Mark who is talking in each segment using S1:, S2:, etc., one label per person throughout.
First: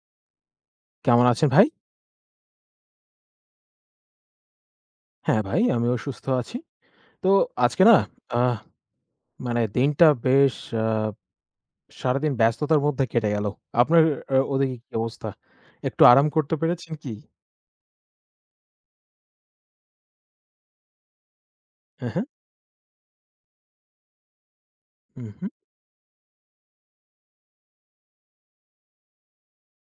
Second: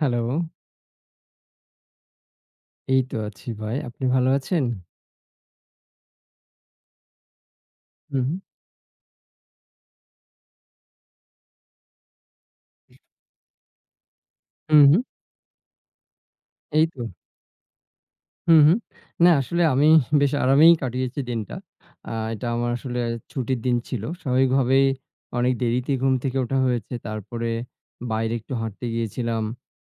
S1: Hello,
S2: কেমন আছেন ভাই?
S1: এই তো আছি ভাই। আপনি ভালো আছেন?
S2: হ্যাঁ, ভাই আমিও সুস্থ আছি। তো আজকে না
S1: হুম, হুম,
S2: আহ মানে দিনটা বেশ আ সারাদিন ব্যস্ততার মধ্যে কেটে গেল। আপনার ওদিকে
S1: হুম,
S2: কি
S1: হুম।
S2: অবস্থা? একটু আরাম করতে
S1: এই
S2: পেরেছেন
S1: তো।
S2: কি?
S1: হুম, হুম। না আসলে আমি বেশ আরামেই কাটিয়েছি দিনটা।
S2: হ্যাঁ, হ্যাঁ।
S1: এটা আমার আসলে ছুটির দিন ছিল। স্বাভাবিকভাবেই
S2: হুম, হুম।
S1: অনেক দেরিতে ঘুম থেকে ওঠা হয়েছে। তারপরে বাইরে একটু হাঁটতে গিয়েছিলাম।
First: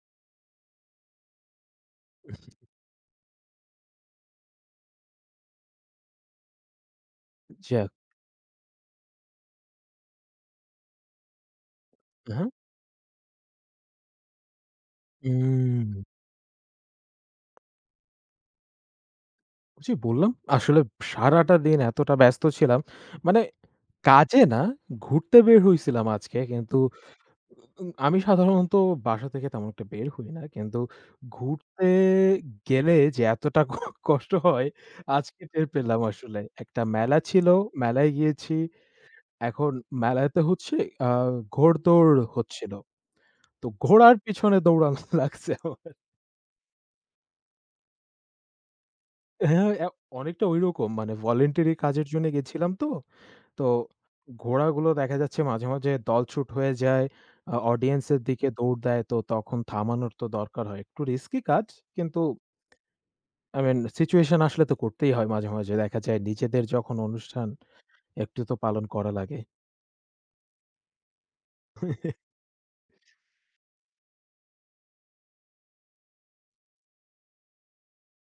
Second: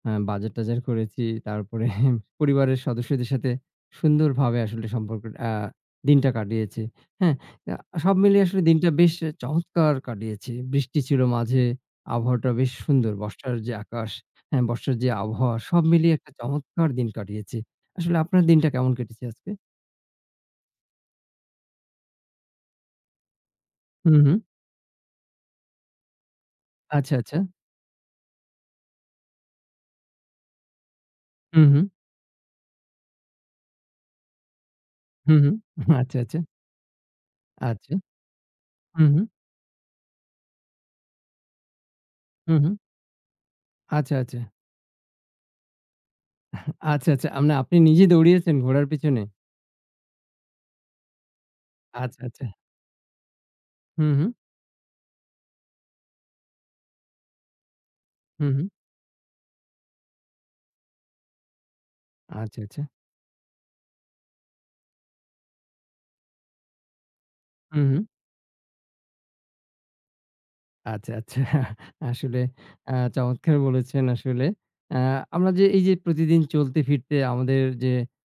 S1: বাজার-টাজার করেছি। তারপরে পরিবারের সদস্যদের সাথে সুন্দরভাবে আসলে সম্পর্ক আ দিনটা কাটিয়েছি। হ্যাঁ? আ
S2: যাক।
S1: সব মিলিয়ে আসলে দিনটা বেশ চমৎকার কাটিয়েছি। বৃষ্টি ছিল মাঝে,
S2: হ্যাঁ, হ্যাঁ।
S1: আবহাওয়াটা বেশ সুন্দর। বর্ষার যে আকাশ, হ্যাঁ, বর্ষার যে আবহাওয়া সব
S2: উম
S1: মিলিয়ে একটা চমৎকার দিন কাটিয়েছি। আসলে আপনার দিনটা কেমন কেটেছে আজকে?
S2: জি বললাম আসলে সারাটা দিন এতটা ব্যস্ত ছিলাম। মানে
S1: হু, হু।
S2: কাজে না ঘুরতে বের হইছিলাম আজকে কিন্তু
S1: আচ্ছা, আচ্ছা।
S2: আমি সাধারণত বাসা থেকে তেমন একটা বের হই না। কিন্তু
S1: হু, হু,
S2: ঘুরতে গেলে যে এতটা কষ্ট হয়
S1: হু,
S2: আজকে
S1: হু।
S2: টের পেলাম
S1: আচ্ছা, আচ্ছা,
S2: আসলে। একটা মেলা ছিল,
S1: আচ্ছা।
S2: মেলায় গিয়েছি।
S1: হু, হু,
S2: এখন মেলাতে হচ্ছে আ ঘোড়দৌড়
S1: হু, হু।
S2: হচ্ছিল। তো
S1: আচ্ছা,
S2: ঘোড়ার
S1: আচ্ছা,
S2: পিছনে দৌড়ানো লাগছে আমার।
S1: আচ্ছা, আচ্ছা। আমনে আপনি নিজে দৌড়িয়েছেন ঘোড়ার পিছনে?
S2: হ্যাঁ, অনেকটা ঐরকম মানে ভলান্টারি কাজের
S1: আচ্ছা,
S2: জন্য
S1: আচ্ছা।
S2: গেছিলাম তো। তো
S1: হু, হু,
S2: ঘোড়াগুলো দেখা যাচ্ছে মাঝে, মাঝে দলছুট হয়ে যায়। অডিয়েন্স এর
S1: হু,
S2: দিকে
S1: হু।
S2: দৌড় দেয়। তো তখন থামানোর তো দরকার হয়। একটু রিস্কি কাজ। কিন্তু
S1: আচ্ছা, আচ্ছা।
S2: আই মিন সিচুয়েশন আসলে তো করতেই হয় মাঝে, মাঝে। দেখা যায় নিজেদের যখন অনুষ্ঠান
S1: হু, হু।
S2: একটু তো পালন করা লাগে।
S1: আচ্ছা, আচ্ছা। আসলে চমৎকার বলেছেন আসলে। আ আমরা যে এই যে প্রতিদিন চলতে ফিরতে আমাদের যে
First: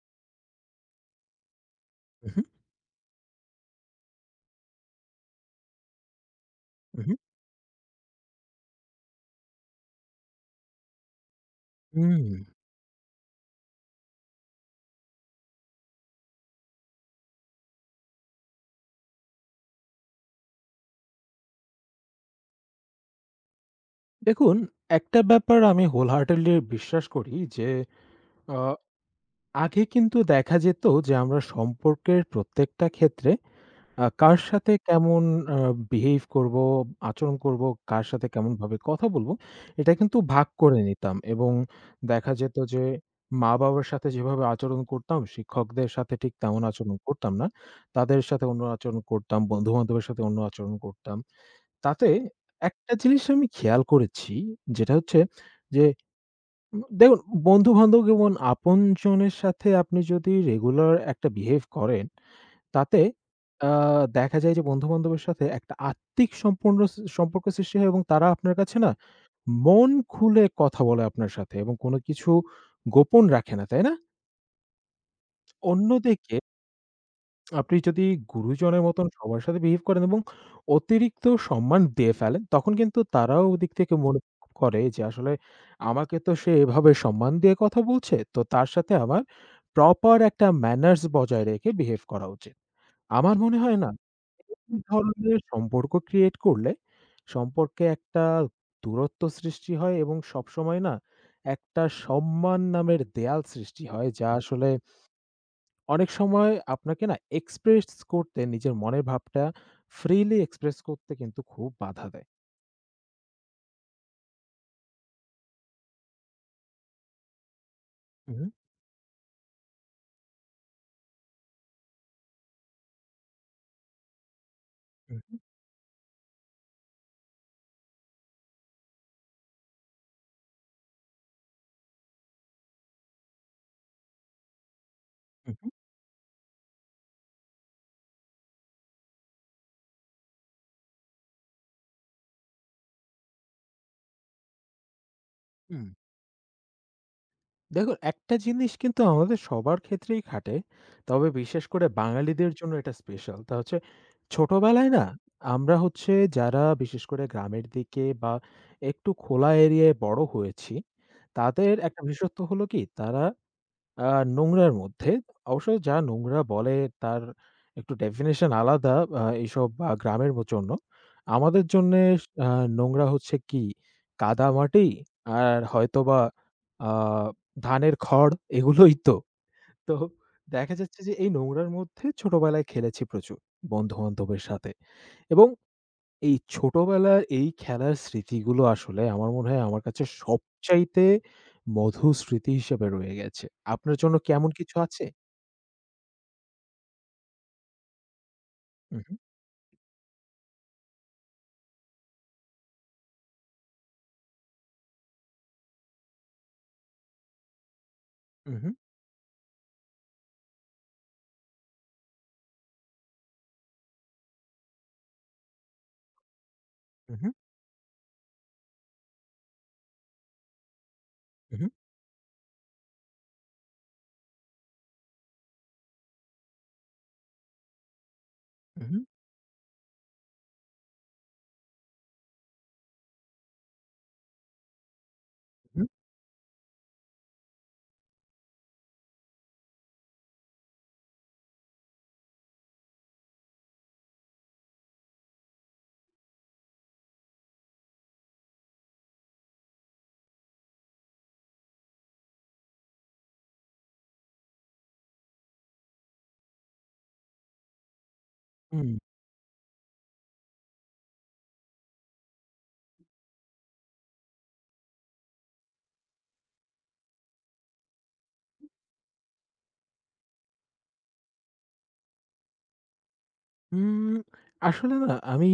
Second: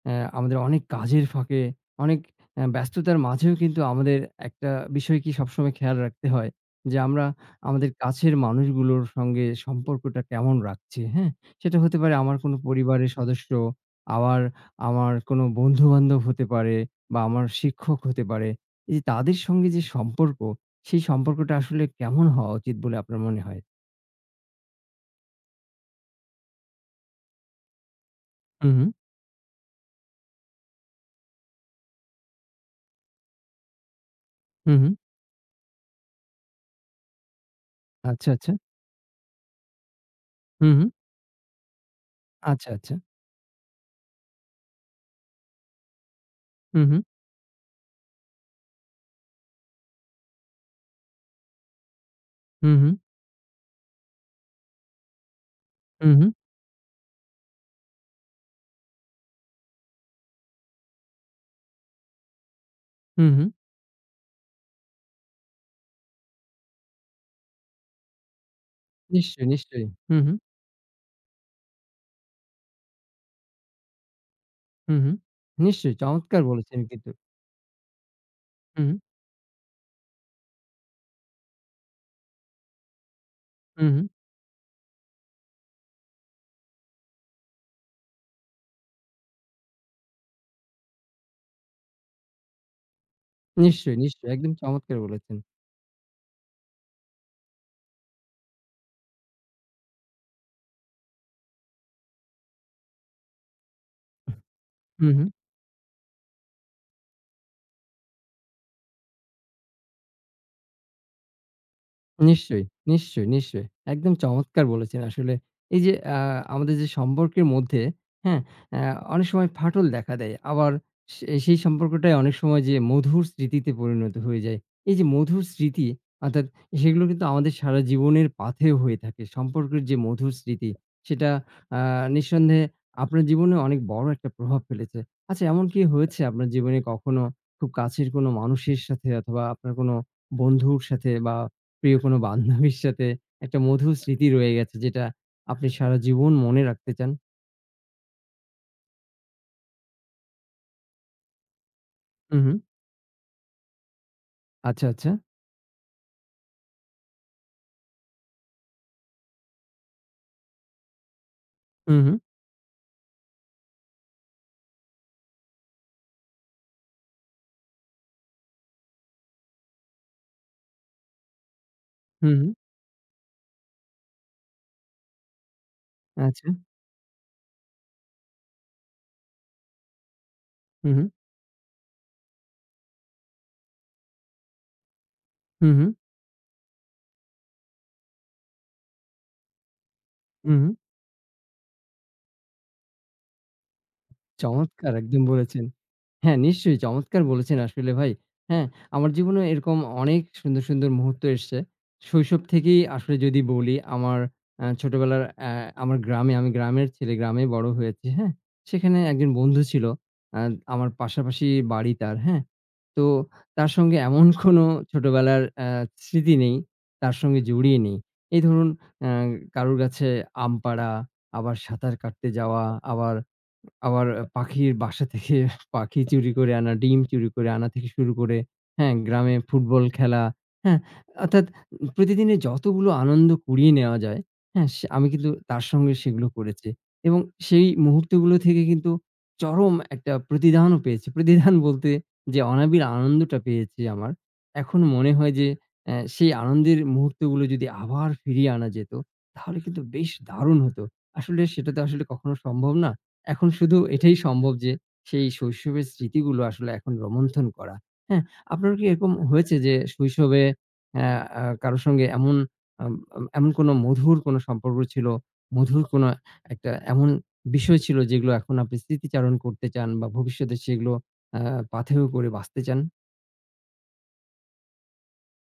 S1: আমাদের অনেক কাজের ফাঁকে অনেক
S2: উহু,
S1: ব্যস্ততার মাঝেও কিন্তু আমাদের একটা বিষয় কি সবসময় খেয়াল রাখতে হয় যে
S2: উহু,
S1: আমরা আমাদের কাছের মানুষগুলোর সঙ্গে সম্পর্কটা কেমন রাখছি, হ্যাঁ? সেটা হতে পারে
S2: হুম।
S1: আমার কোনো পরিবারের সদস্য, আবার আমার কোনো বন্ধু-বান্ধব হতে পারে বা আমার শিক্ষক হতে পারে। এই যে তাদের সঙ্গে যে সম্পর্ক সেই সম্পর্কটা আসলে কেমন হওয়া উচিত বলে আপনার মনে হয়?
S2: দেখুন, একটা ব্যাপার আমি wholeheartedly বিশ্বাস করি যে, আ
S1: হু, হু,
S2: আগে কিন্তু দেখা যেত যে আমরা সম্পর্কের প্রত্যেকটা ক্ষেত্রে কার সাথে
S1: হু, হু।
S2: কেমন আ বিহেভ করব, আচরণ করব, কার সাথে
S1: আচ্ছা, আচ্ছা।
S2: কেমনভাবে কথা বলব, এটা কিন্তু ভাগ
S1: হু,
S2: করে
S1: হু।
S2: নিতাম এবং দেখা যেত
S1: আচ্ছা,
S2: যে
S1: আচ্ছা।
S2: মা-বাবার সাথে যেভাবে আচরণ করতাম, শিক্ষকদের সাথে ঠিক তেমন
S1: হু,
S2: আচরণ
S1: হু,
S2: করতাম না। তাদের সাথে অন্য আচরণ করতাম, বন্ধু-বান্ধবের সাথে অন্য আচরণ করতাম। তাতে
S1: হু, হু,
S2: একটা জিনিস আমি খেয়াল করেছি, যেটা হচ্ছে যে
S1: হু, হু,
S2: দেখুন বন্ধু-বান্ধব এবং আপনজনের সাথে আপনি যদি রেগুলার একটা বিহেভ করেন তাতে
S1: হু, হু।
S2: আ দেখা যায় যে বন্ধু-বান্ধবের সাথে একটা আত্মিক সম্পূর্ণ সম্পর্ক সৃষ্টি হয় এবং তারা আপনার কাছে না
S1: নিশ্চয়ই, নিশ্চয়ই।
S2: মন
S1: হু, হু,
S2: খুলে কথা বলে আপনার সাথে এবং কোনো কিছু গোপন রাখে না, তাই না?
S1: হু, হু। নিশ্চয়ই
S2: অন্যদিকে
S1: চমৎকার বলেছেন কিন্তু।
S2: আপনি যদি
S1: হু,
S2: গুরুজনের
S1: হু,
S2: মতন সবার সাথে বিহেভ করেন এবং অতিরিক্ত সম্মান দিয়ে ফেলেন, তখন কিন্তু তারাও ওদিক
S1: হু,
S2: থেকে
S1: হু।
S2: মনে করে যে আসলে আমাকে তো সে এভাবে সম্মান দিয়ে কথা বলছে, তো তার সাথে আমার প্রপার একটা ম্যানার্স বজায় রেখে বিহেভ করা উচিত। আমার মনে হয় না।
S1: নিশ্চয়ই, নিশ্চয়ই। একদম
S2: এই
S1: চমৎকার বলেছেন।
S2: ধরনের সম্পর্ক ক্রিয়েট করলে সম্পর্কে একটা দূরত্ব সৃষ্টি হয় এবং সবসময় না একটা সম্মান নামের দেয়াল সৃষ্টি হয় যা আসলে
S1: হু, হু।
S2: অনেক সময় আপনাকে না এক্সপ্রেস করতে নিজের মনের ভাবটা ফ্রিলি এক্সপ্রেস করতে কিন্তু খুব বাধা দেয়।
S1: নিশ্চয়ই, নিশ্চয়ই, নিশ্চয়ই। একদম চমৎকার বলেছেন। আসলে এই যে আমাদের যে সম্পর্কের মধ্যে,
S2: হু,
S1: হ্যাঁ?
S2: হু,
S1: আ অনেক সময় ফাটল দেখা দেয়। আবার সেই সম্পর্কটাই অনেক সময় যে মধুর স্মৃতিতে পরিণত হয়ে যায়। এই যে
S2: হু,
S1: মধুর স্মৃতি অর্থাৎ সেগুলো কিন্তু আমাদের সারা জীবনের পাথেয় হয়ে থাকে। সম্পর্কের যে মধুর স্মৃতি সেটা আ নিঃসন্দেহে আপনার জীবনে অনেক বড় একটা প্রভাব ফেলেছে। আচ্ছা
S2: হু,
S1: এমন
S2: হু,
S1: কি হয়েছে আপনার জীবনে কখনো খুব কাছের কোনো মানুষের সাথে অথবা আপনার কোনো বন্ধুর সাথে বা প্রিয় কোনো বান্ধবীর সাথে একটা মধুর স্মৃতি রয়ে গেছে যেটা আপনি
S2: হু।
S1: সারা জীবন মনে রাখতে চান।
S2: দেখুন, একটা জিনিস কিন্তু আমাদের সবার ক্ষেত্রেই খাটে। তবে বিশেষ করে
S1: হু,
S2: বাঙালিদের
S1: হু।
S2: জন্য এটা স্পেশাল। তা হচ্ছে
S1: আচ্ছা,
S2: ছোটবেলায় না
S1: আচ্ছা।
S2: আমরা হচ্ছে যারা বিশেষ করে গ্রামের দিকে বা একটু খোলা এরিয়ায় বড় হয়েছি, তাদের
S1: হু,
S2: একটা
S1: হু।
S2: বিশেষত্ব হলো কি তারা আ নোংরার মধ্যে। অবশ্য যা নোংরা বলে তার একটু ডেফিনিশন আলাদা এইসব গ্রামের জন্য। আমাদের জন্যে
S1: হু,
S2: আ
S1: হু।
S2: নোংরা হচ্ছে কি? কাদামাটি আর হয়তোবা
S1: আচ্ছা।
S2: আ ধানের খড় এগুলোই তো। তো দেখা
S1: হু,
S2: যাচ্ছে
S1: হু।
S2: যে এই নোংরার মধ্যে ছোটবেলায় খেলেছি প্রচুর বন্ধু-বান্ধবের সাথে এবং
S1: হু, হু।
S2: এই ছোটবেলার এই খেলার স্মৃতিগুলো আসলে আমার মনে হয় আমার কাছে
S1: হু, হু।
S2: সবচাইতে মধুর স্মৃতি হিসেবে রয়ে গেছে। আপনার জন্য কি এমন কিছু
S1: চমৎকার
S2: আছে?
S1: একদম বলেছেন। হ্যাঁ, নিশ্চয়ই চমৎকার বলেছেন আসলে ভাই। হ্যাঁ, আমার
S2: উহু,
S1: জীবনেও এরকম অনেক সুন্দর, সুন্দর মুহূর্ত এসছে। শৈশব থেকেই আসলে যদি বলি আমার আ ছোটবেলার অ্যা আমার গ্রামে আমি গ্রামের ছেলে, গ্রামে বড় হয়েছি। হ্যাঁ?
S2: উহু,
S1: সেখানে একজন বন্ধু ছিল। আ আমার পাশাপাশি বাড়ি তার। হ্যাঁ? তো তার সঙ্গে এমন কোনো ছোটবেলার অ্যা স্মৃতি নেই, তার
S2: উহু,
S1: সঙ্গে জড়িয়ে নেই। এই ধরুন অ্যা কারোর কাছে আম পাড়া, আবার
S2: উহু,
S1: সাঁতার কাটতে যাওয়া, আবার আবার পাখির বাসা থেকে পাখি চুরি করে আনা, ডিম চুরি করে আনা থেকে শুরু করে, হ্যাঁ?
S2: উহু,
S1: গ্রামে ফুটবল খেলা, হ্যাঁ? অর্থাৎ প্রতিদিনের যতগুলো আনন্দ কুড়িয়ে নেওয়া যায়, হ্যাঁ? সে আমি কিন্তু তার
S2: উহু,
S1: সঙ্গে সেগুলো করেছি এবং সেই মুহূর্তগুলো থেকে কিন্তু চরম একটা প্রতিদানও পেয়েছি। প্রতিদান বলতে যে অনাবিল আনন্দটা পেয়েছি আমার, এখন মনে হয় যে সেই আনন্দের মুহূর্তগুলো যদি আবার ফিরিয়ে আনা যেত, তাহলে কিন্তু বেশ দারুণ হতো। আসলে সেটা তো আসলে কখনো সম্ভব না। এখন শুধু এটাই সম্ভব যে, সেই শৈশবের স্মৃতিগুলো আসলে এখন রোমন্থন করা। হ্যাঁ? আপনার কি
S2: হুম।
S1: এরকম হয়েছে যে শৈশবে অ্যা আ কারো সঙ্গে এমন আম আম এমন কোনো মধুর কোনো সম্পর্ক ছিল, মধুর কোনো একটা এমন বিষয় ছিল যেগুলো এখন আপনি স্মৃতিচারণ করতে চান বা ভবিষ্যতে সেগুলো আ পাথেয় করে বাঁচতে চান?
S2: উম আসলে না আমি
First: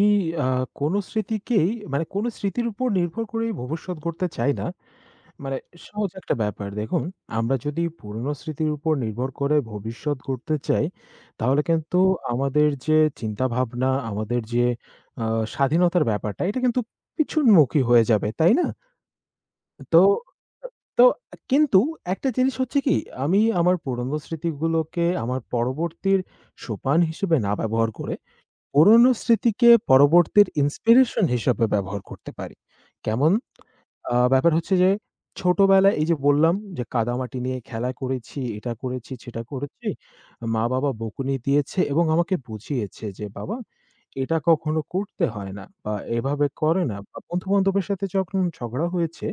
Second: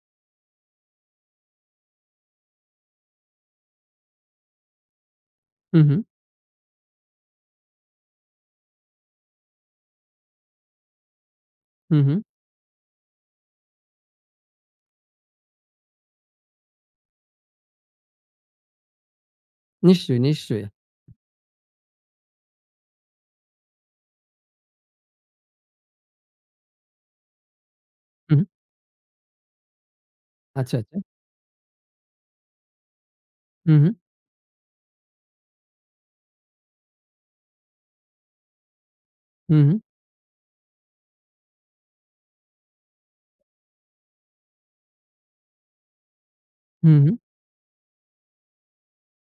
S2: আ কোনো স্মৃতিকেই মানে কোনো স্মৃতির উপর নির্ভর করেই ভবিষ্যৎ গড়তে চাই না। মানে
S1: হু, হু,
S2: সহজ একটা ব্যাপার। দেখুন, আমরা যদি পুরনো স্মৃতির উপর নির্ভর করে ভবিষ্যৎ গড়তে চাই, তাহলে কিন্তু
S1: হু, হু।
S2: আমাদের যে চিন্তাভাবনা, আমাদের যে আ স্বাধীনতার ব্যাপারটা, এটা কিন্তু পিছনমুখী হয়ে যাবে, তাই না? তো
S1: নিশ্চয়ই, নিশ্চয়ই।
S2: তো কিন্তু একটা জিনিস হচ্ছে কি, আমি আমার পুরনো স্মৃতিগুলোকে আমার পরবর্তীর সোপান হিসেবে না ব্যবহার করে,
S1: হু, হু।
S2: পুরনো স্মৃতিকে পরবর্তীর
S1: আচ্ছা, আচ্ছা।
S2: ইন্সপিরেশন হিসেবে ব্যবহার করতে পারি। কেমন?
S1: হু, হু,
S2: ব্যাপার হচ্ছে যে, ছোটবেলায় এই যে বললাম যে, কাদামাটি নিয়ে খেলা করেছি, এটা করেছি, সেটা
S1: হু, হু,
S2: করেছি। মা-বাবা বকুনি দিয়েছে এবং আমাকে বুঝিয়েছে যে, "বাবা, এটা কখনো করতে হয় না বা এভাবে করে
S1: হু,
S2: না।"
S1: হু,
S2: বা বন্ধু-বান্ধবের সাথে যখন ঝগড়া হয়েছে,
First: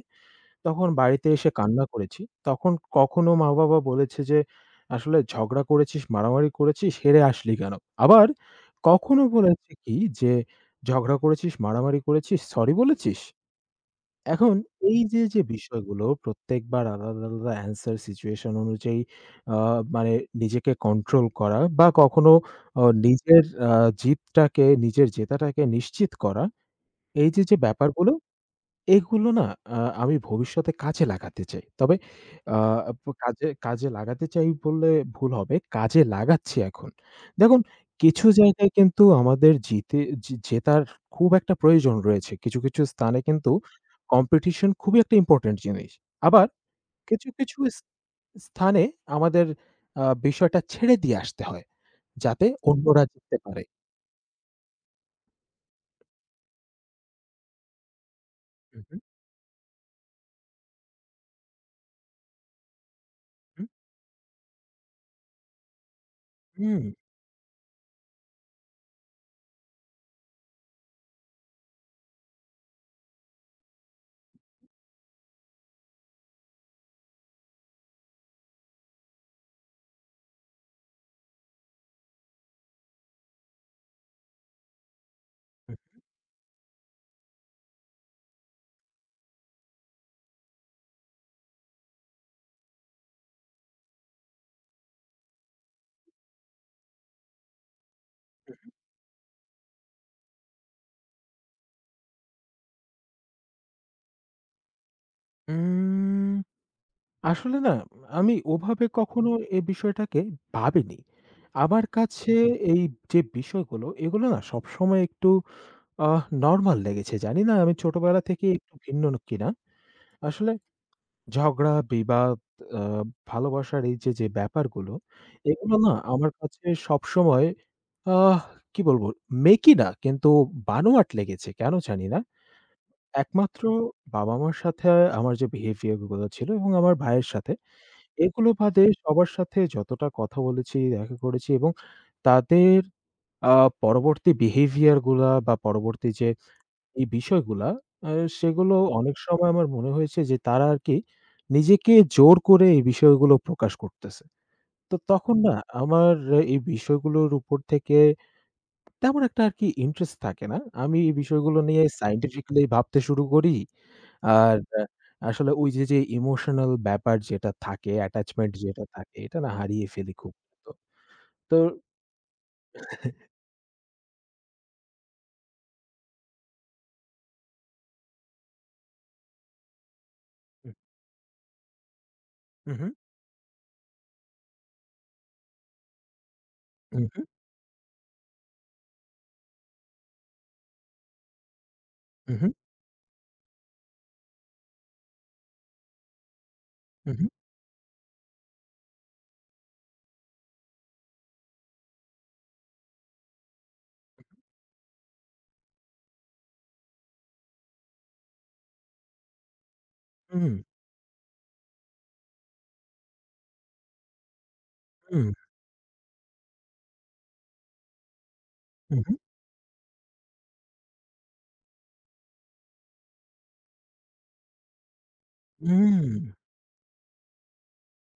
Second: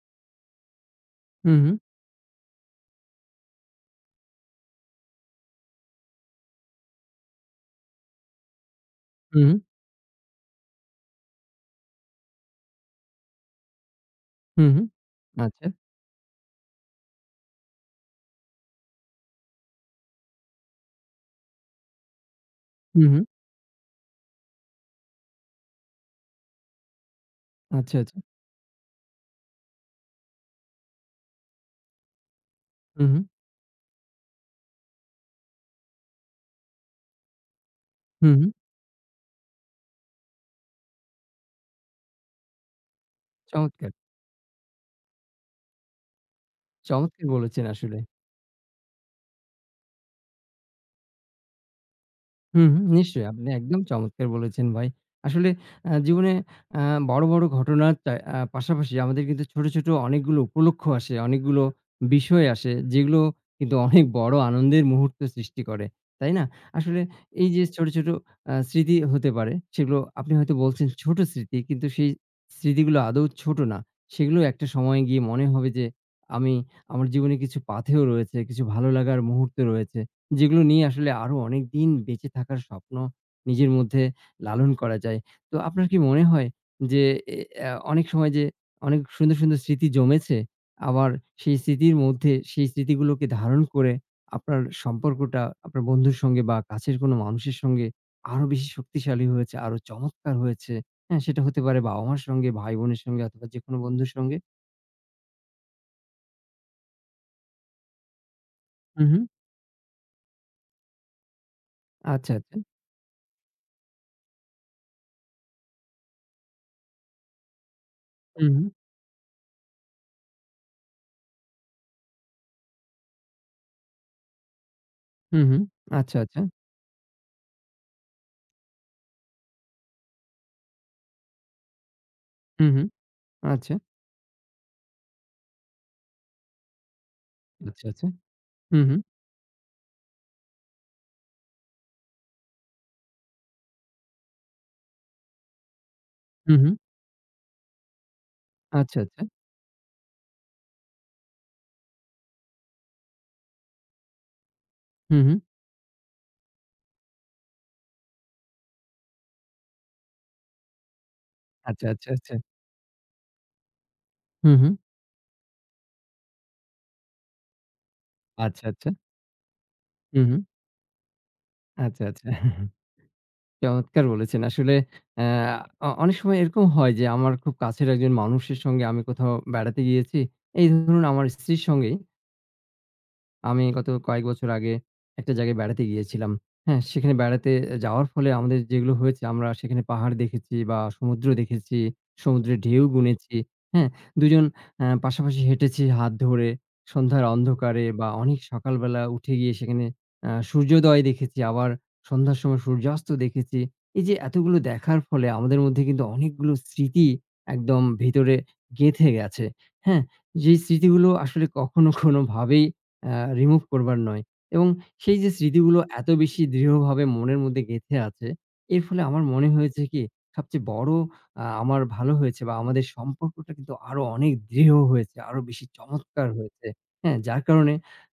S2: তখন বাড়িতে এসে
S1: হু,
S2: কান্না করেছি। তখন কখনো মা-বাবা বলেছে যে, "আসলে ঝগড়া করেছিস, মারামারি করেছিস, হেরে আসলি কেন?" আবার কখনো
S1: হু,
S2: বলেছে কি যে, "ঝগড়া করেছিস, মারামারি করেছিস, সরি বলেছিস?" এখন
S1: হু, হু, হু।
S2: এই যে, যে
S1: আচ্ছা।
S2: বিষয়গুলো প্রত্যেকবার আলাদা, আলাদা অ্যান্সার সিচুয়েশন অনুযায়ী আ মানে নিজেকে কন্ট্রোল করা বা কখনো
S1: হু, হু।
S2: নিজের জিতটাকে, নিজের জেতাটাকে নিশ্চিত করা। এই যে, যে
S1: আচ্ছা,
S2: ব্যাপারগুলো
S1: আচ্ছা।
S2: এগুলো না আ আমি ভবিষ্যতে কাজে লাগাতে চাই। তবে আ
S1: হু, হু,
S2: কাজে লাগাতে চাই বললে ভুল হবে। কাজে লাগাচ্ছি এখন। দেখুন, কিছু
S1: হু, হু।
S2: জায়গায় কিন্তু আমাদের জিতে জে জেতার খুব একটা প্রয়োজন রয়েছে। কিছু, কিছু স্থানে কিন্তু
S1: চমৎকার,
S2: কম্পিটিশন খুবই একটা ইম্পোর্টেন্ট জিনিস। আবার
S1: চমৎকার
S2: কিছু, কিছু
S1: বলেছেন আসলে।
S2: স্থানে আমাদের বিষয়টা ছেড়ে দিয়ে আসতে হয় যাতে
S1: হুম, হুম,
S2: অন্যরা
S1: নিশ্চয়ই
S2: জিততে
S1: আপনি
S2: পারে।
S1: একদম চমৎকার বলেছেন ভাই। আসলে জীবনে আ বড়, বড় ঘটনার চা আ
S2: হু,
S1: পাশাপাশি
S2: হু,
S1: আমাদের কিন্তু ছোট, ছোট অনেকগুলো উপলক্ষ্য আসে, অনেকগুলো বিষয় আসে যেগুলো
S2: হু,
S1: কিন্তু অনেক বড় আনন্দের মুহূর্ত সৃষ্টি করে। তাই না?
S2: হুম।
S1: আসলে এই যে ছোট, ছোট স্মৃতি হতে পারে সেগুলো আপনি হয়তো বলছেন ছোট স্মৃতি কিন্তু সেই স্মৃতিগুলো আদৌ ছোট না। সেগুলো একটা সময়ে গিয়ে মনে হবে যে আমি আমার জীবনে কিছু পাথেয় রয়েছে, কিছু ভালো লাগার মুহূর্ত রয়েছে। যেগুলো নিয়ে আসলে আরো অনেকদিন বেঁচে থাকার স্বপ্ন নিজের মধ্যে লালন করা যায়। তো আপনার কি মনে হয় যে এ অ্যা অনেক সময় যে অনেক সুন্দর, সুন্দর স্মৃতি জমেছে, আবার সেই স্মৃতির মধ্যে সেই স্মৃতিগুলোকে ধারণ করে আপনার সম্পর্কটা আপনার বন্ধুর সঙ্গে বা কাছের কোনো মানুষের সঙ্গে আরো বেশি শক্তিশালী হয়েছে, আরো চমৎকার হয়েছে, হ্যাঁ? সেটা হতে পারে বাবা-মার সঙ্গে, ভাই-বোনের সঙ্গে অথবা যেকোনো বন্ধুর সঙ্গে।
S2: উম আসলে না আমি ওভাবে
S1: হু, হু।
S2: কখনো এই বিষয়টাকে ভাবিনি। আমার কাছে
S1: আচ্ছা, আচ্ছা।
S2: এই যে বিষয়গুলো এগুলো না সবসময় একটু নরমাল লেগেছে। জানি না আমি ছোটবেলা
S1: হু,
S2: থেকেই
S1: হু।
S2: একটু ভিন্ন কিনা। আসলে ঝগড়া, বিবাদ, আ ভালোবাসার এই যে, যে ব্যাপারগুলো
S1: হু, হু।
S2: এগুলো না
S1: আচ্ছা,
S2: আমার
S1: আচ্ছা।
S2: কাছে সবসময় আহ কি বলবো মেকি না কিন্তু বানোয়াট লেগেছে। কেন জানি না।
S1: হু, হু।
S2: একমাত্র
S1: আচ্ছা,
S2: বাবা-মার সাথে আমার যে বিহেভিয়ার গুলো ছিল এবং আমার ভাইয়ের সাথে
S1: আচ্ছা, আচ্ছা।
S2: এগুলো
S1: হু,
S2: বাদে
S1: হু,
S2: সবার সাথে যতটা কথা বলেছি, দেখা করেছি এবং তাদের আ পরবর্তী বিহেভিয়ার গুলা বা পরবর্তী যে
S1: হু, হু।
S2: এই বিষয়গুলা আ সেগুলো
S1: আচ্ছা,
S2: অনেক
S1: আচ্ছা।
S2: সময় আমার মনে হয়েছে যে তারা আরকি নিজেকে জোর করে এই বিষয়গুলো প্রকাশ করতেছে। তো
S1: হু, হু।
S2: তখন না আমার এই বিষয়গুলোর উপর থেকে তেমন একটা আরকি ইন্টারেস্ট থাকে না। আমি এই বিষয়গুলো নিয়ে
S1: আচ্ছা, আচ্ছা, আচ্ছা।
S2: সায়েন্টিফিক্যালি ভাবতে শুরু করি।
S1: হু,
S2: আর
S1: হু।
S2: আসলে ওই যে, যে ইমোশনাল ব্যাপার যেটা থাকে, অ্যাটাচমেন্ট
S1: আচ্ছা,
S2: যেটা
S1: আচ্ছা।
S2: থাকে, এটা না হারিয়ে ফেলি
S1: হু,
S2: খুব
S1: হু।
S2: দ্রুত। তো
S1: আচ্ছা, আচ্ছা। চমৎকার বলেছেন। আসলে অ্যা অ অনেক সময় এরকম হয় যে আমার খুব কাছের একজন মানুষের সঙ্গে আমি কোথাও বেড়াতে গিয়েছি। এই ধরুন আমার স্ত্রীর সঙ্গেই
S2: হু, হু,
S1: আমি গত কয়েক বছর আগে একটা জায়গায় বেড়াতে গিয়েছিলাম। হ্যাঁ?
S2: হু,
S1: সেখানে
S2: হু,
S1: বেড়াতে যাওয়ার ফলে আমাদের যেগুলো হয়েছে আমরা সেখানে পাহাড় দেখেছি বা সমুদ্র দেখেছি,
S2: হু, হু,
S1: সমুদ্রের ঢেউ গুনেছি। হ্যাঁ? দুজন পাশাপাশি হেঁটেছি হাত ধরে।
S2: হু, হু,
S1: সন্ধ্যার অন্ধকারে বা অনেক সকালবেলা উঠে গিয়ে সেখানে সূর্যোদয় দেখেছি। আবার সন্ধ্যার সময় সূর্যাস্ত দেখেছি। এই যে এতগুলো দেখার ফলে আমাদের মধ্যে কিন্তু অনেকগুলো স্মৃতি একদম ভিতরে গেঁথে গেছে। হ্যাঁ? যেই স্মৃতিগুলো আসলে কখনো কোনোভাবেই আ রিমুভ করবার নয়। এবং
S2: হু,
S1: সেই যে
S2: হু,
S1: স্মৃতিগুলো এত বেশি দৃঢ়ভাবে মনের মধ্যে গেঁথে আছে, এর ফলে
S2: হু,
S1: আমার মনে হয়েছে কি সবচেয়ে বড় আমার ভালো হয়েছে বা আমাদের সম্পর্কটা কিন্তু আরো অনেক দৃঢ় হয়েছে, আরো বেশি চমৎকার হয়েছে। হ্যাঁ? যার কারণে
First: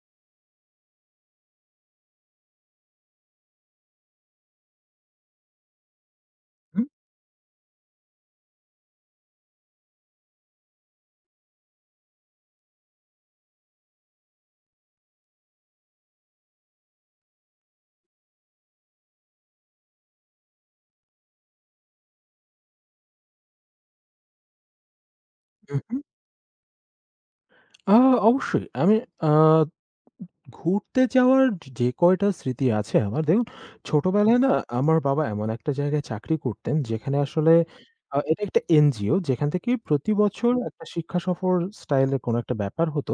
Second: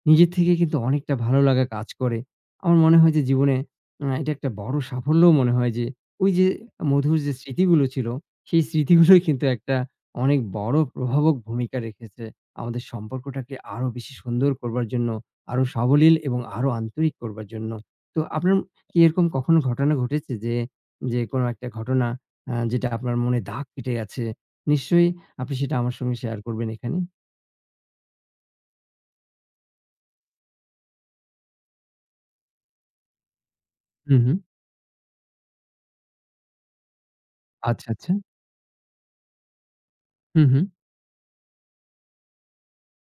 S1: নিজের থেকে কিন্তু অনেকটা ভালো লাগা কাজ করে। আমার মনে হয় যে জীবনে এটা একটা বড় সাফল্যও মনে হয় যে ওই যে
S2: হু,
S1: মধুর যে স্মৃতিগুলো ছিল, সেই স্মৃতিগুলোই কিন্তু একটা অনেক বড় প্রভাবক ভূমিকা রেখেছে। আমাদের সম্পর্কটাকে আরো বেশি সুন্দর করবার জন্য, আরো সাবলীল এবং আরো আন্তরিক করবার জন্য। তো আপনার কি এরকম কখনো ঘটনা ঘটেছে যে, যে কোনো একটা ঘটনা যেটা আপনার মনে দাগ কেটে গেছে? নিশ্চয়ই আপনি
S2: হু,
S1: সেটা
S2: হু।
S1: আমার সঙ্গে শেয়ার করবেন এখানে।
S2: আ অবশ্যই। আমি আ ঘুরতে যাওয়ার যে কয়টা স্মৃতি আছে আমার, দেখুন
S1: হুম, হুম।
S2: ছোটবেলায় না আমার বাবা এমন একটা জায়গায় চাকরি করতেন যেখানে আসলে
S1: আচ্ছা, আচ্ছা।
S2: এটা একটা এনজিও যেখান থেকে প্রতি
S1: হুম,
S2: বছর
S1: হুম।
S2: একটা শিক্ষা সফর স্টাইল এর কোনো একটা ব্যাপার হতো।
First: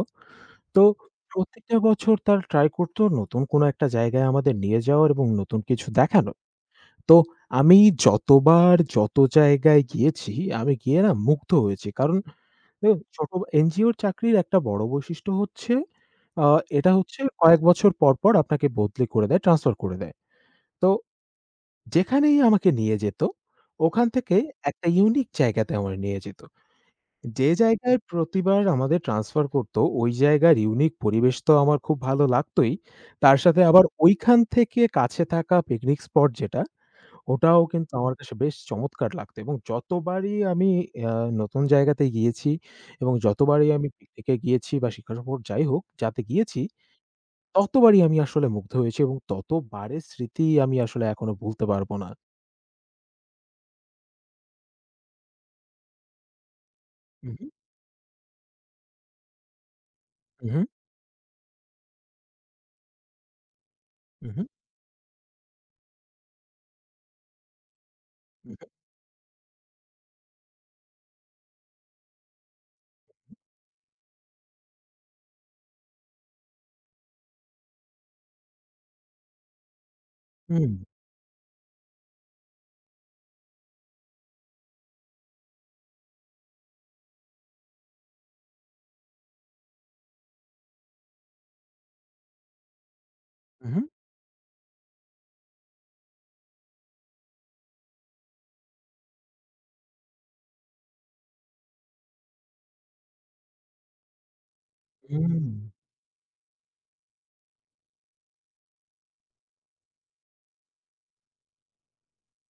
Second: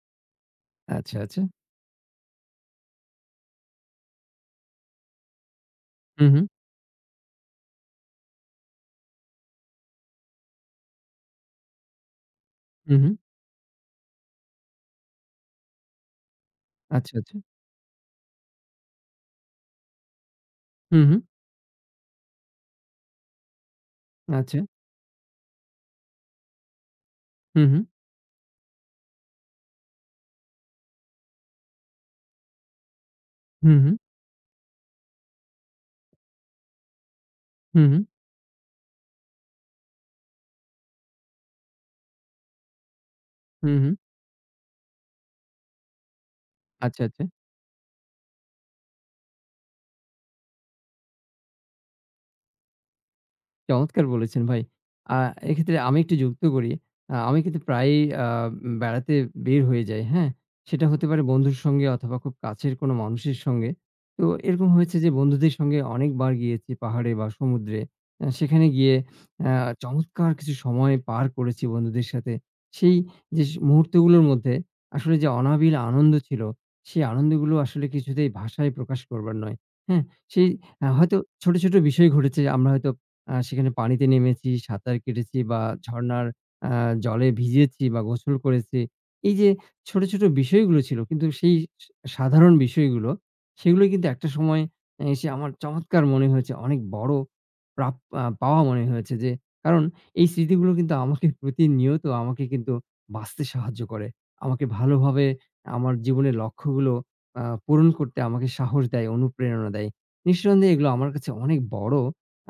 S2: তো
S1: আচ্ছা, আচ্ছা।
S2: প্রত্যেকটা বছর তারা ট্রাই করতো নতুন কোনো একটা জায়গায় আমাদের নিয়ে যাওয়ার এবং নতুন কিছু
S1: হুম,
S2: দেখানোর।
S1: হুম।
S2: তো আমি যতবার যত জায়গায় গিয়েছি, আমি গিয়ে না মুগ্ধ হয়েছি। কারণ
S1: হুম,
S2: দেখুন
S1: হুম।
S2: ছোট এনজিওর চাকরির একটা বড় বৈশিষ্ট্য হচ্ছে আ এটা
S1: আচ্ছা,
S2: হচ্ছে
S1: আচ্ছা।
S2: কয়েক বছর পর, পর আপনাকে বদলি করে দেয়, ট্রান্সফার করে দেয়। তো
S1: হুম, হুম।
S2: যেখানেই আমাকে নিয়ে যেত, ওখান থেকে
S1: আচ্ছা।
S2: একটা ইউনিক জায়গাতে আমায় নিয়ে যেত। যে
S1: হুম, হুম।
S2: জায়গায় প্রতিবার আমাদের ট্রান্সফার করতো, ওই জায়গার ইউনিক পরিবেশ তো আমার খুব ভালো লাগতোই। তার সাথে
S1: হুম,
S2: আবার
S1: হুম।
S2: ঐখান থেকে কাছে থাকা পিকনিক স্পট যেটা, ওটাও
S1: হুম,
S2: কিন্তু
S1: হুম।
S2: আমার কাছে বেশ চমৎকার লাগতো এবং যতবারই আমি আ নতুন জায়গাতে গিয়েছি এবং
S1: হুম, হুম।
S2: যতবারই
S1: হুম,
S2: আমি
S1: হুম।
S2: পিকনিকে গিয়েছি বা শিকার স্পট যাই হোক, যাতে গিয়েছি,
S1: আচ্ছা, আচ্ছা।
S2: ততবারই আমি আসলে মুগ্ধ হয়েছি এবং ততবারের স্মৃতি আমি আসলে এখনো ভুলতে পারব না।
S1: চমৎকার বলেছেন ভাই। আ এক্ষেত্রে আমি একটু যুক্ত করি। আমি
S2: উহু,
S1: কিন্তু প্রায়ই আ বেড়াতে বের হয়ে যাই, হ্যাঁ?
S2: উহু,
S1: সেটা হতে পারে বন্ধুর সঙ্গে অথবা খুব কাছের কোনো মানুষের সঙ্গে। তো
S2: উহু,
S1: এরকম হয়েছে যে বন্ধুদের সঙ্গে অনেকবার গিয়েছি পাহাড়ে বা সমুদ্রে।
S2: উহু,
S1: সেখানে গিয়ে আ চমৎকার কিছু সময় পার করেছি বন্ধুদের সাথে। সেই যে মুহূর্তগুলোর মধ্যে আসলে যে অনাবিল আনন্দ ছিল, সেই আনন্দগুলো আসলে কিছুতেই ভাষায় প্রকাশ করবার নয়, হ্যাঁ? সেই
S2: উম,
S1: হয়তো ছোট, ছোট বিষয় ঘটেছে আমরা হয়তো সেখানে পানিতে নেমেছি, সাঁতার কেটেছি বা ঝরনার আ জলে ভিজেছি বা গোসল করেছি। এই যে ছোট, ছোট বিষয়গুলো ছিল কিন্তু সেই সা সাধারণ বিষয়গুলো,
S2: উহু,
S1: সেগুলো কিন্তু একটা সময় এসে আমার চমৎকার মনে হয়েছে। অনেক বড় প্রাপ আ পাওয়া মনে হয়েছে যে কারণ এই স্মৃতিগুলো কিন্তু আমাকে প্রতিনিয়ত আমাকে কিন্তু বাঁচতে সাহায্য করে। আমাকে ভালোভাবে
S2: উম,
S1: আমার জীবনের লক্ষ্যগুলো পূরণ করতে আমাকে সাহস দেয়, অনুপ্রেরণা দেয়। নিঃসন্দেহে এগুলো আমার কাছে অনেক বড়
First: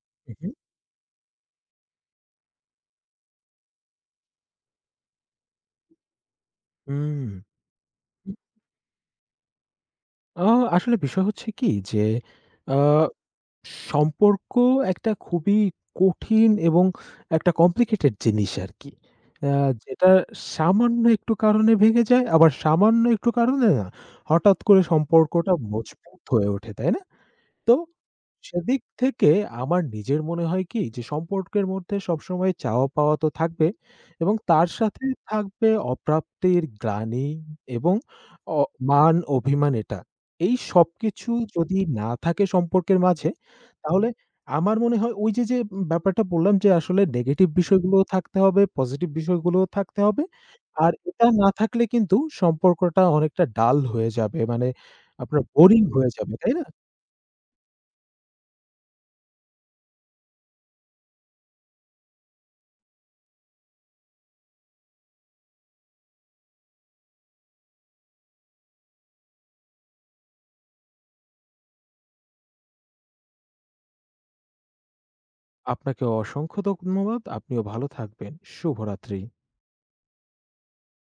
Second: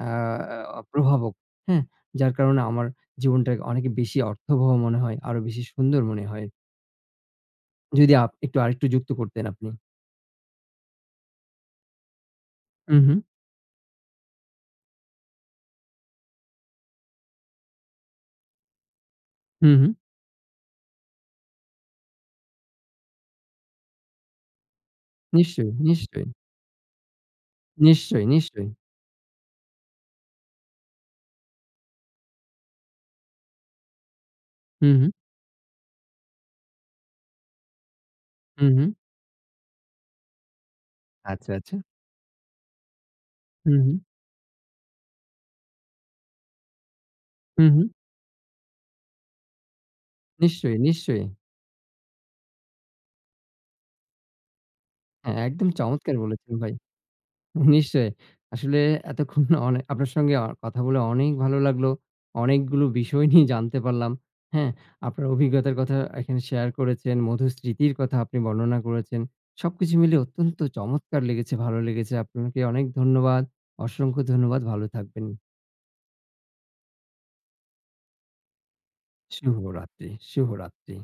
S1: আ
S2: উহু,
S1: প্রভাবক, হ্যাঁ? যার কারণে আমার জীবনটাকে অনেক বেশি অর্থবহ মনে হয়, আরো বেশি সুন্দর মনে হয়।
S2: উম।
S1: যদি একটু আরেকটু যুক্ত করতেন আপনি।
S2: আ আসলে বিষয় হচ্ছে কি যে, আ
S1: হুম, হুম,
S2: সম্পর্ক একটা খুবই কঠিন এবং একটা কমপ্লিকেটেড জিনিস আরকি। আ
S1: হুম, হুম।
S2: যেটা সামান্য একটু কারণে ভেঙে যায়, আবার সামান্য একটু কারণে না, হঠাৎ করে সম্পর্কটা
S1: নিশ্চয়ই,
S2: মজবুত
S1: নিশ্চয়ই,
S2: হয়ে ওঠে, তাই না? তো
S1: নিশ্চয়ই, নিশ্চয়ই।
S2: সেদিক থেকে আমার নিজের মনে হয় কি যে সম্পর্কের মধ্যে সবসময় চাওয়া পাওয়া তো থাকবে এবং তার
S1: হুম,
S2: সাথে
S1: হুম,
S2: থাকবে অপ্রাপ্তির গ্লানি এবং অ
S1: হুম, হুম।
S2: মান অভিমান এটা। এই সবকিছু
S1: আচ্ছা, আচ্ছা।
S2: যদি না থাকে সম্পর্কের মাঝে
S1: হুম, হুম,
S2: তাহলে আমার মনে হয় ওই যে, যে ব্যাপারটা বললাম যে আসলে নেগেটিভ
S1: হুম, হুম।
S2: বিষয়গুলোও থাকতে হবে, পজিটিভ বিষয়গুলোও থাকতে হবে।
S1: নিশ্চয়ই,
S2: আর
S1: নিশ্চয়ই।
S2: এটা না থাকলে কিন্তু সম্পর্কটা অনেকটা ডাল হয়ে যাবে। মানে
S1: হ্যাঁ,
S2: আপনার
S1: একদম
S2: বোরিং হয়ে
S1: চমৎকার
S2: যাবে, তাই
S1: বলেছেন
S2: না?
S1: ভাই। নিশ্চয়ই। আসলে এতক্ষণ আপনার সঙ্গে কথা বলে অনেক ভালো লাগলো। অনেকগুলো বিষয় নিয়ে জানতে পারলাম। হ্যাঁ? আপনার অভিজ্ঞতার কথা এখানে শেয়ার করেছেন, মধুর স্মৃতির কথা আপনি বর্ণনা করেছেন। সবকিছু মিলে অত্যন্ত চমৎকার লেগেছে, ভালো লেগেছে। আপনাকে অনেক ধন্যবাদ। অসংখ্য ধন্যবাদ। ভালো থাকবেন।
S2: আপনাকে অসংখ্য ধন্যবাদ। আপনিও ভালো থাকবেন। শুভরাত্রি।
S1: শুভরাত্রি, শুভরাত্রি।